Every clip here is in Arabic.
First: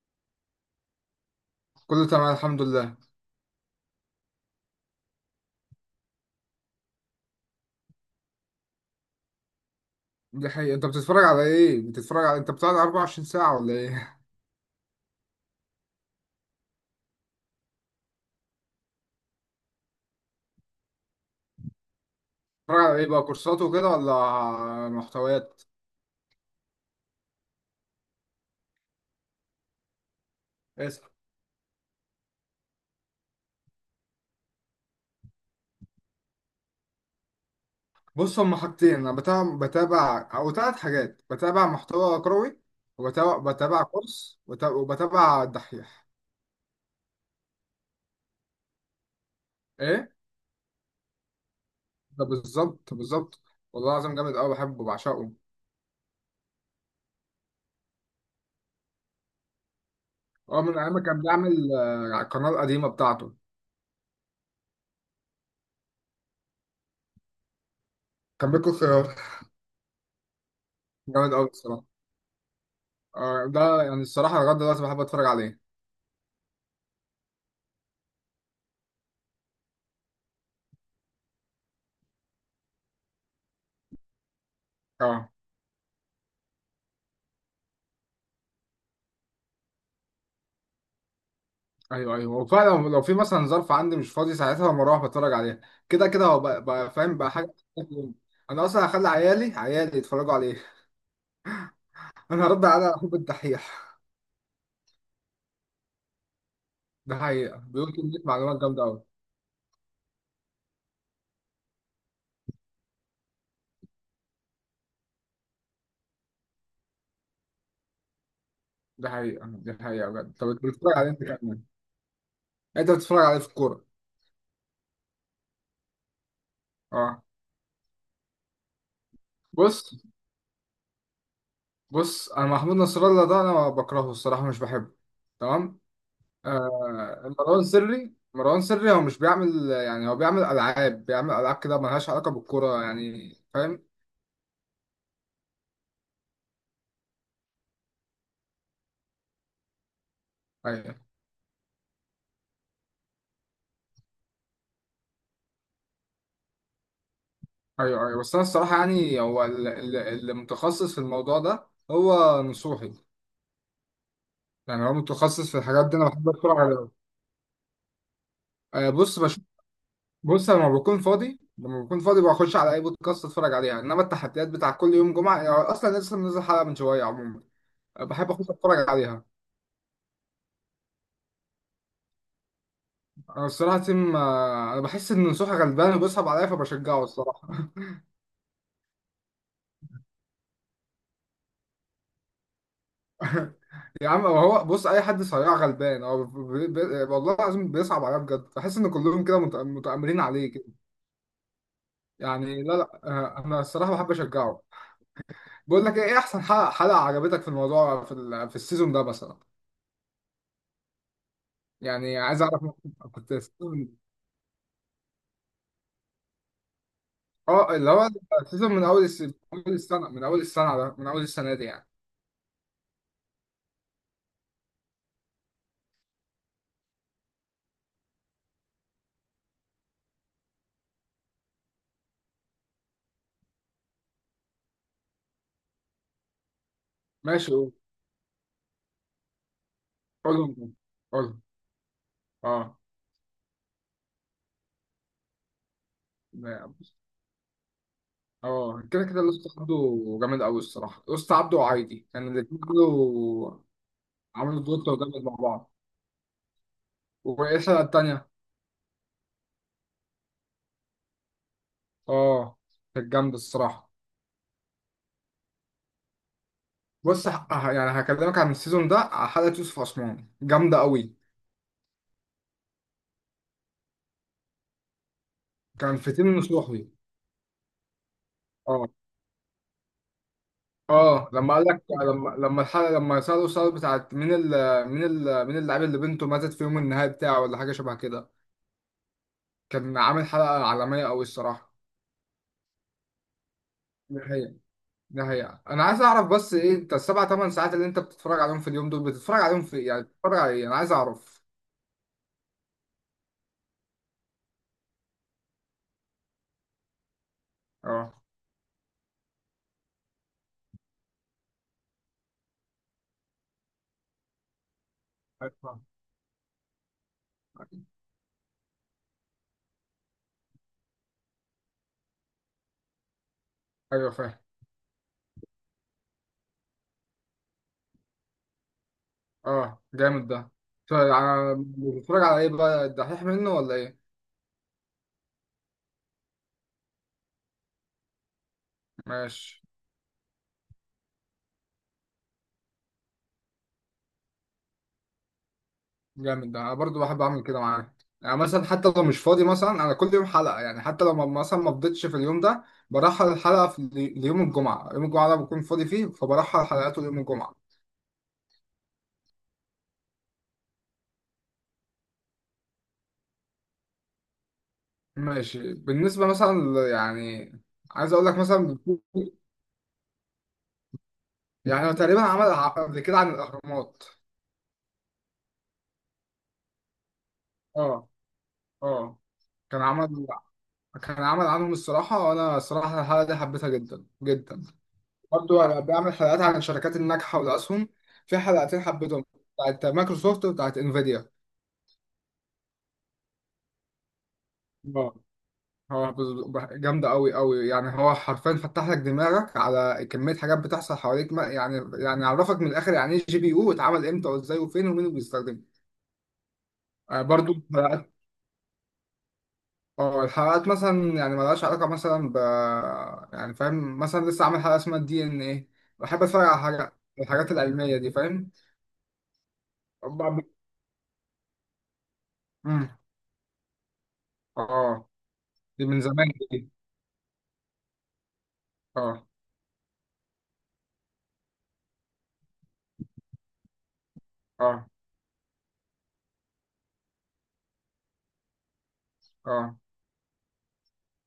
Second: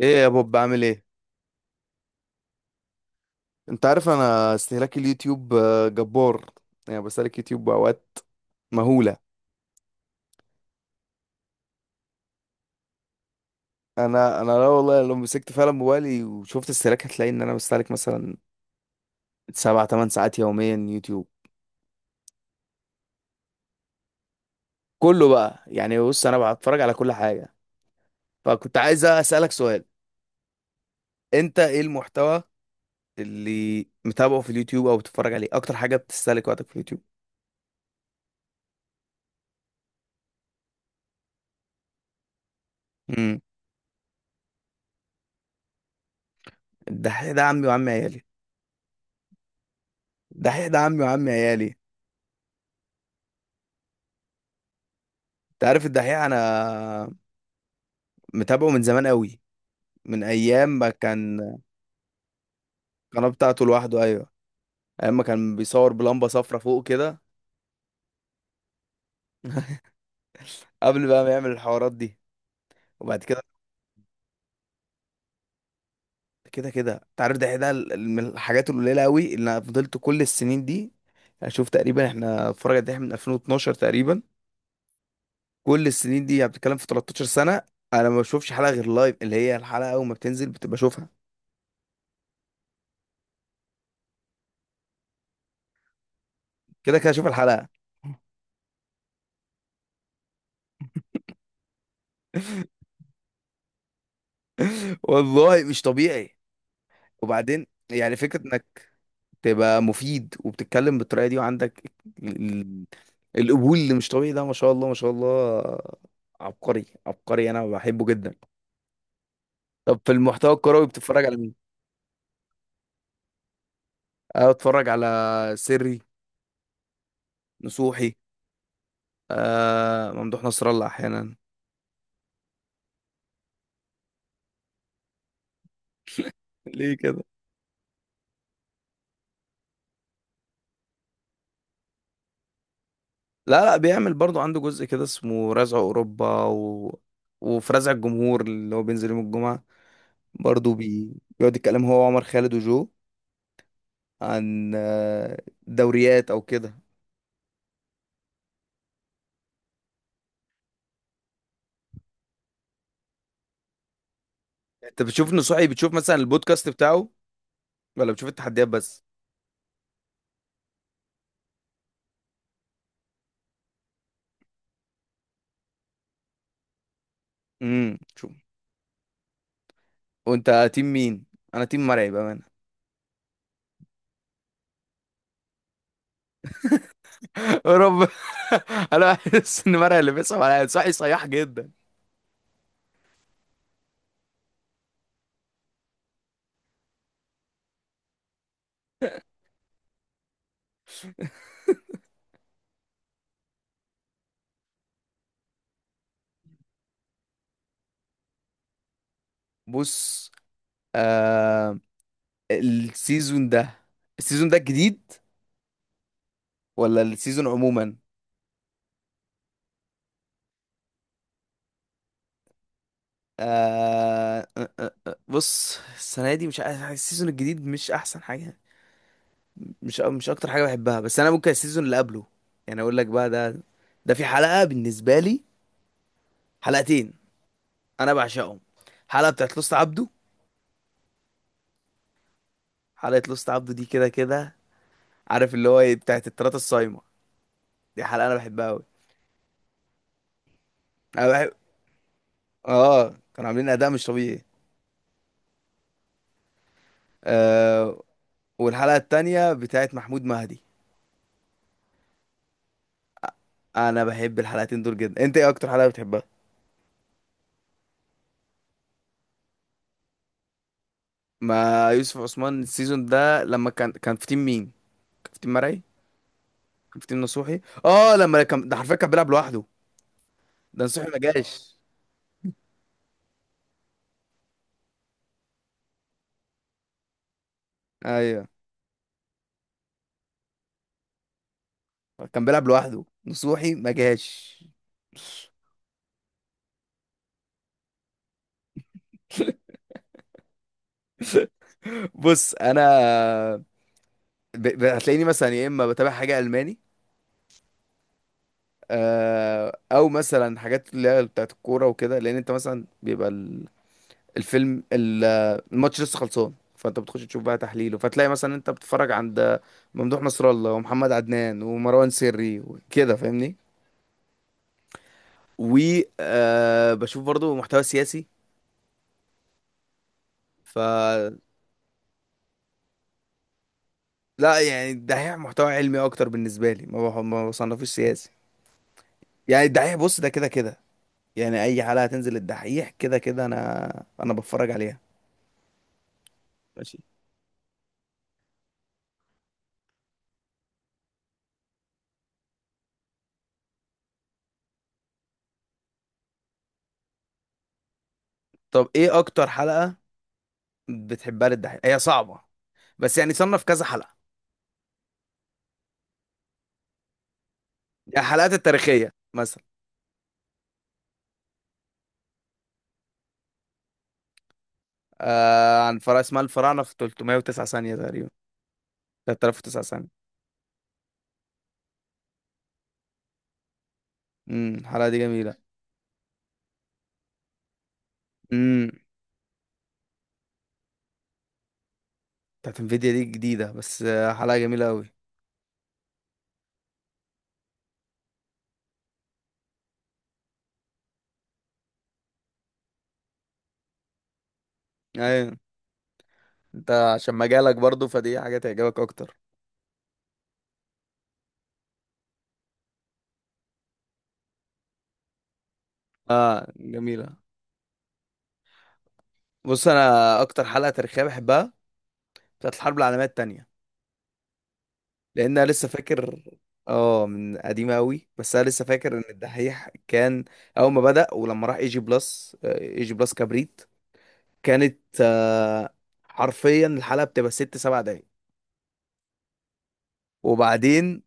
ايه يا بوب؟ بعمل ايه؟ كله تمام، الحمد لله. انت عارف انا استهلاك اليوتيوب جبار. يعني بستهلك يوتيوب باوقات مهوله. دي حقيقة، انت بتتفرج على ايه؟ بتتفرج على انت بتاع 24 ساعة ولا ايه؟ انا لا والله، لو مسكت فعلا موبايلي وشفت استهلاك هتلاقي ان انا بستهلك مثلا سبع تمن ساعات يوميا يوتيوب. بتتفرج على ايه بقى، كورسات وكده ولا كله محتويات؟ بقى، يعني بص، انا بتفرج على كل حاجه. فكنت عايز اسالك سؤال. اسأل. انت ايه المحتوى اللي متابعه في اليوتيوب او بتتفرج عليه اكتر حاجه بتستهلك وقتك في اليوتيوب؟ بص، هما حاجتين. انا بتابع او ثلاث حاجات، بتابع محتوى كروي، امم. وبتابع كورس، وبتابع الدحيح. الدحيح ده عمي وعمي عيالي. ايه. الدحيح ده عمي وعمي عيالي. ده بالظبط، بالظبط. والله العظيم جامد قوي، بحبه، بعشقه. انت عارف الدحيح انا متابعه من زمان قوي، من هو ايام من ما ايام ما كان كان. بيعمل على القناة القديمة القناه بتاعته. بتاعته لوحده، ايوه. ايام ما كان بيصور بلمبه صفرة فوق كده، كان بيكون خيار. قبل بقى ما جامد قوي يعمل الصراحة. الحوارات دي. وبعد كده، ده يعني الصراحة لغاية دلوقتي بحب اتفرج عليه. كده كده انت عارف ده من الحاجات القليله قوي اللي انا فضلت كل السنين دي اشوف. تقريبا احنا اتفرج على من 2012 تقريبا. اه. كل السنين دي، يعني بتتكلم في 13 سنه. انا ما بشوفش حلقه غير لايف، اللي هي الحلقه اول ما بتنزل بتبقى اشوفها. ايوه، ايوه، وفعلا لو في مثلا ظرف عندي مش فاضي ساعتها بروح بتفرج عليها. كده كده هو بقى كده كده فاهم اشوف بقى حاجه الحلقه. انا اصلا هخلي عيالي عيالي يتفرجوا عليه انا هرد على حب الدحيح. والله مش طبيعي. ده حقيقه، وبعدين بيقول يعني كميه فكرة معلومات جامده انك قوي. تبقى مفيد وبتتكلم بالطريقه دي وعندك ال- القبول اللي مش طبيعي ده، ما شاء الله ما شاء الله. عبقري عبقري، انا بحبه جدا. ده حقيقه ده طب حقيقه في بجد. طب المحتوى انت الكروي بتتفرج عليه انت بتتفرج على كمان؟ مين؟ انت بتتفرج عليه في الكوره؟ أنا بتفرج على سري اه. نصوحي. بص، آه، ممدوح نصر الله احيانا. بص، انا محمود نصر الله ده انا بكرهه الصراحه، مش بحبه. تمام. ليه كده؟ مروان سري مروان سري، هو مش بيعمل، يعني هو بيعمل العاب بيعمل العاب كده، ملهاش علاقه بالكوره، يعني لا لا، فاهم؟ بيعمل برضو عنده جزء كده اسمه رزع اوروبا وفي رزع الجمهور اللي هو بينزل يوم الجمعة، برضو ايوه، بيقعد يتكلم هو وعمر خالد وجو عن دوريات او كده. ايوه، ايوه، بس انا الصراحه، يعني هو اللي متخصص في الموضوع ده هو نصوحي. يعني هو انت بتشوف متخصص في نصوحي، الحاجات بتشوف دي، انا مثلا بحب اتفرج البودكاست عليه. بتاعه ولا بتشوف التحديات بس؟ بص، بص لما بكون فاضي بخش على اي بودكاست اتفرج عليها، انما التحديات بتاع كل يوم جمعه، يعني اصلا لسه منزل حلقه من شويه، عموما. بحب شوف. اخش اتفرج عليها. وانت تيم مين؟ انا تيم مرعي بامانه. انا الصراحه تيم، انا بحس ان نصوحي غلبان وبيصعب عليا فبشجعه الصراحه يا رب. انا بحس ان مرعي اللي بيصعب عليا، نصوحي صياح جدا. يا عم، هو بص، اي حد صياع غلبان، هو والله العظيم بيصعب عليا بجد، بحس ان كلهم كده متآمرين عليه كده. يعني، لا، لا، انا الصراحه بحب اشجعه. بقول لك ايه، إيه احسن حلقه عجبتك في الموضوع، في السيزون ده مثلا؟ بص آه. يعني عايز اعرف، ممكن كنت السيزون ده، السيزون. السيزون ده الجديد ولا السيزون اه، اللي عموما؟ هو السيزون من اول السنه دي يعني. آه آه، آه، آه، بص السنه دي مش عارف، السيزون الجديد مش احسن حاجه. مش اكتر حاجه بحبها، بس انا ممكن السيزون اللي قبله. يعني اقول لك بقى، ده ده في حلقه بالنسبه لي، حلقتين ماشي، قول. انا بعشقهم. حلقه بتاعت لوست عبده. قولهم، قولهم. اه. حلقه لوست عبده دي كده كده، عارف اللي هو ايه؟ بتاعت التلاته الصايمه. دي حلقه انا بحبها اه، قوي. كده كده الوسط عبده، جامد قوي الصراحه، انا الوسط بحب، عبده وعايدي كان الاثنين اه كانوا دول. عاملين اداء مش طبيعي. عملوا دوت وجابت مع بعض. واسأل آه، التانية. والحلقه التانية بتاعت محمود مهدي. اه، كانت جامدة الصراحة. انا بحب الحلقتين دول جدا. انت ايه اكتر حلقه بتحبها؟ بص، يعني هكلمك عن السيزون ده، على حلقة يوسف عثمان جامدة قوي. ما يوسف عثمان السيزون ده لما كان في تيم مين؟ كان في تيم مرعي. كان فتين نصوحي. كان في تيم نصوحي، اه. لما كان ده اه، حرفيا كان بيلعب لوحده، ده نصوحي ما اه، جاش. لما قال لك لما لما الحلقة لما سألوا السؤال بتاعت مين اللاعب اللي بنته ماتت في يوم النهاية بتاعه ولا حاجة شبه كده. ايوه، كان عامل حلقة عالمية قوي الصراحة. كان بيلعب لوحده، نصوحي ما ده هي جاش. ده هي انا عايز اعرف، بس ايه انت السبع ثمان ساعات اللي انت بتتفرج عليهم في اليوم دول، بتتفرج عليهم في إيه؟ يعني بتتفرج على ايه؟ انا عايز اعرف. بص انا هتلاقيني مثلا يا اما بتابع حاجه الماني، اه. او مثلا حاجات اللي هي بتاعت الكوره وكده، لان انت مثلا بيبقى الفيلم ال- أيوة. الماتش لسه خلصان، فانت بتخش تشوف بقى تحليله، فتلاقي مثلا انت بتتفرج عند ممدوح نصر الله ومحمد عدنان ومروان سري وكده فاهمني. ايوه، فاهم. و بشوف برضو محتوى سياسي. اه، جامد ده. ف، طيب، بتتفرج على ايه بقى، الدحيح منه ولا ايه؟ لا يعني الدحيح محتوى علمي اكتر بالنسبه لي، ما بصنفوش سياسي. ماشي. يعني الدحيح بص ده كده كده، يعني اي حلقة تنزل الدحيح كده كده انا بتفرج عليها. جامد ده، انا ماشي. برضو بحب اعمل كده معاك. يعني مثلا حتى لو مش فاضي، مثلا انا كل يوم حلقه، يعني حتى لو مثلا ما فضيتش في اليوم ده برحل الحلقه ليوم الجمعه، يوم الجمعه ده بكون فاضي فيه، فبرحل حلقاته ليوم الجمعه. طب ايه اكتر حلقة بتحبها للدحيح؟ هي صعبة، بس يعني صنف كذا حلقة. ماشي، بالنسبه مثلا يعني عايز يعني اقول لك الحلقات مثلا، التاريخية مثلا، يعني هو تقريبا عمل قبل كده عن الاهرامات. آه عن فرع اسمها الفراعنة في 309 ثانية اه. تقريبا، اه. كان 3009 ثانية. عمل كان عمل عنهم الصراحة، وأنا الصراحة الحلقة دي حبيتها جدا جدا. الحلقة دي جميلة. برضو أنا بعمل حلقات عن الشركات الناجحة والأسهم، في حلقتين امم حبيتهم، بتاعت مايكروسوفت وبتاعت انفيديا. بتاعت انفيديا دي جديدة، بس حلقة جميلة قوي، اه. هو جامدة أوي أوي، يعني هو حرفيا فتح لك دماغك على كمية حاجات بتحصل حواليك، ما يعني عرفك من الآخر، يعني إيه جي بي يو واتعمل إمتى وإزاي وفين ومين اللي ايوه. بيستخدمه. انت آه، عشان برضو. مجالك برضو، فدي حاجة تعجبك اكتر. اه، الحلقات مثلا يعني ملهاش علاقة مثلا يعني فاهم، مثلا لسه عامل حلقة اسمها الدي ان ايه، بحب اتفرج على اه حاجة، جميلة. الحاجات العلمية دي فاهم. بص انا بعض- اكتر حلقة تاريخية بحبها بتاعت مم. الحرب العالمية التانية، اه. لان انا دي لسه من زمان فاكر. دي. اه، من قديمه قوي، بس انا لسه فاكر ان اه، الدحيح كان اول ما بدأ ولما راح اي جي بلس، اي جي بلس كبريت. اه، كانت حرفيا الحلقه بتبقى ست سبع دقايق. اه، وبعدين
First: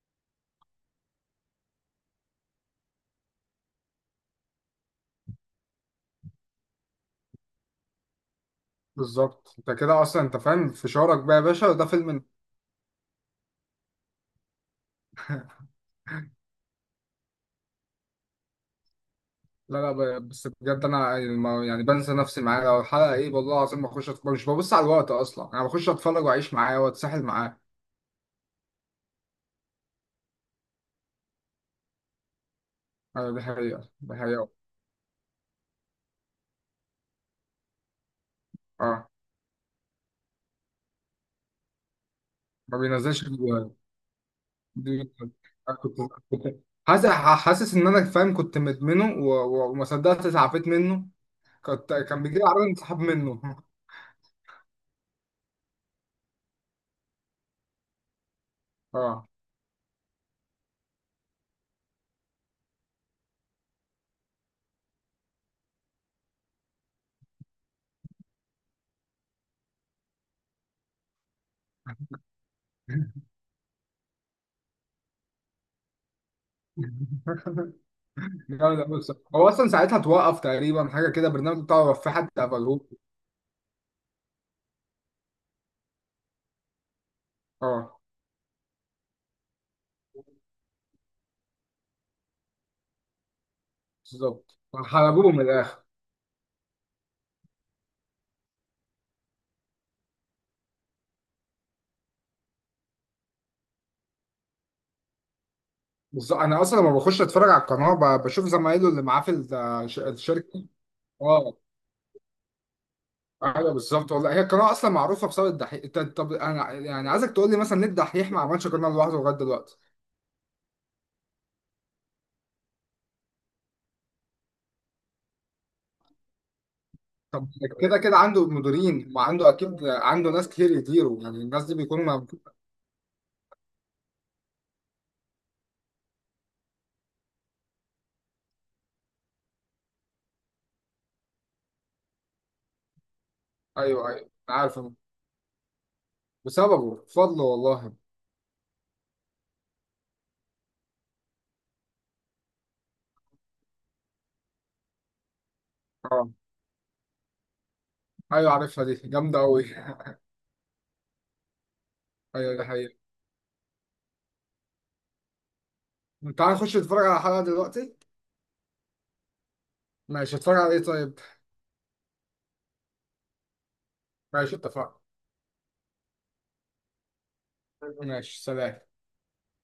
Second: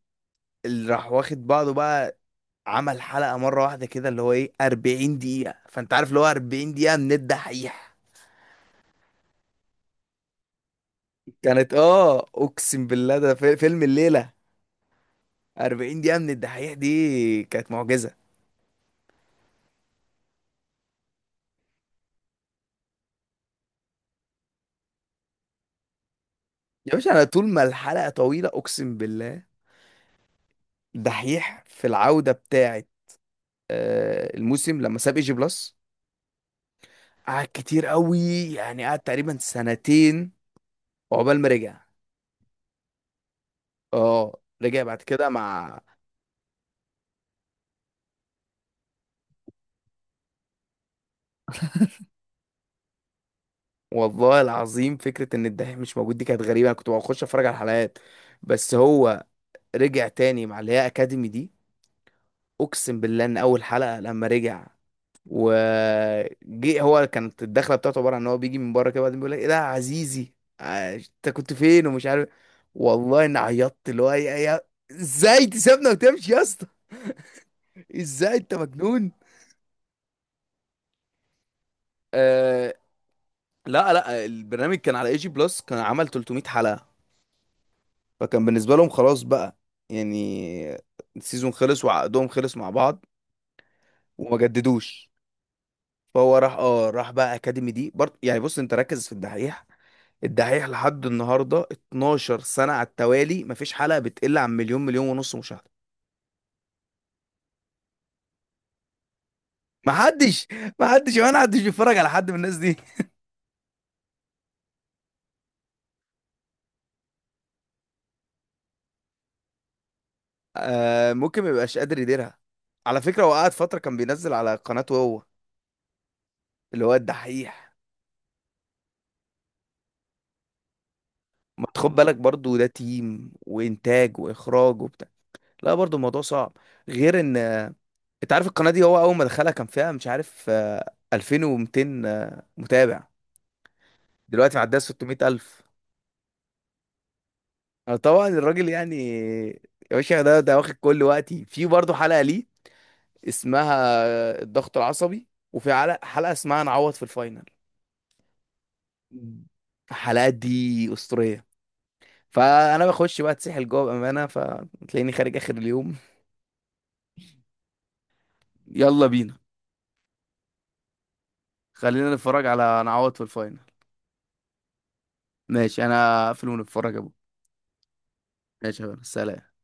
اللي راح واخد بعضه بقى، عمل حلقه مره واحده كده اللي هو ايه، 40 دقيقه. فانت عارف اللي هو 40 دقيقه من الدحيح؟ بالظبط انت كده اصلا انت فاهم في شعورك بقى، يا باشا كانت ده اه فيلم. اقسم بالله ده فيلم الليله. 40 دقيقه من الدحيح دي كانت معجزه. لا، لا، بس بجد انا يعني بنسى نفسي معاه، لو الحلقة ايه والله العظيم بخش اتفرج، مش ببص على الوقت اصلا، انا بخش اتفرج واعيش معاه يا باشا انا واتسحل طول معاه. ما الحلقه طويله، اقسم بالله. دحيح في العودة بتاعة ايوه، دي حقيقة دي حقيقة. الموسم، لما ساب ايجي بلس قعد كتير قوي، يعني قعد اه، تقريبا سنتين عقبال ما رجع. ما بينزلش. اه رجع بعد دي كده كنت مع. كنت حاسس ان انا فاهم، كنت مدمنه وما صدقت اتعافيت منه. كان بيجي لي عربيه انسحاب منه والله العظيم فكرة ان الدحيح مش موجود دي كانت غريبة، انا كنت بخش اتفرج على الحلقات بس. هو اه، رجع تاني مع اللي هي اكاديمي دي. اقسم بالله ان اول حلقة لما رجع وجي، هو كانت الدخله بتاعته عباره عن ان هو بيجي من بره كده، وبعدين بيقول لك ايه ده يا عزيزي، انت كنت فين ومش عارف. والله اني عيطت، اللي هو يا ازاي تسيبنا وتمشي يا اسطى، ازاي انت جامد أوي مجنون؟ الصراحة. هو اصلا ساعتها اتوقف تقريبا حاجه كده، البرنامج بتاعه وقف، في حد آه. قفلوه. لا لا، البرنامج كان على اي جي بلس، كان عمل 300 حلقه، اه. فكان بالنسبه لهم خلاص بقى، يعني السيزون خلص وعقدهم خلص مع بعض وما بالظبط. جددوش. حلبوه من الاخر. فهو راح، اه راح بقى اكاديمي دي برضه. يعني بص انت ركز في الدحيح، الدحيح لحد النهارده 12 سنه على التوالي، مفيش حلقه بتقل عن مليون مليون ونص مشاهده. بالظبط، انا اصلا لما بخش اتفرج على القناه بشوف زمايله اللي معاه في محدش، الشركه. محدش، وانا اه، محدش بيتفرج على حد من الناس دي. ايوه، بالظبط والله، هي القناه اصلا معروفه بسبب الدحيح. طب انا يعني عايزك تقول لي، مثلا ليه الدحيح ما عملش قناه لوحده لغايه دلوقتي؟ آه ممكن ما يبقاش قادر يديرها. على فكره هو قعد فتره كان بينزل على قناته هو، اللي هو طب، الدحيح. كده كده عنده مديرين، وعنده اكيد عنده ناس كتير يديروا، يعني الناس ما دي تاخد بيكونوا بالك ما... برضو ده تيم وانتاج واخراج وبتاع، لا برضو الموضوع صعب. غير ان انت عارف القناه دي هو اول ما دخلها كان فيها مش عارف 2200 متابع. ايوه، ايوه، أنا دلوقتي معديه عارف، أنا. 600,000. بسببه بفضله والله. أنا طبعا الراجل يعني، يا باشا ده واخد كل وقتي. في برضه حلقة ليه اسمها الضغط العصبي، وفي اه، حلقة اسمها نعوض في الفاينل. ايوه، عارفها دي جامده قوي. الحلقات دي أسطورية، ايوه، دي فأنا حقيقه. بخش بقى اتسحل جوه بأمانة، فتلاقيني خارج آخر اليوم. تعال نخش نتفرج على حلقه دلوقتي. يلا بينا. ماشي، اتفرج على ايه طيب؟ خلينا نتفرج على نعوض في الفاينل. ماشي، اتفقنا. ماشي. أنا هقفل ونتفرج يا أبو. ماشي، سلام. ماشي يا بابا. سلام.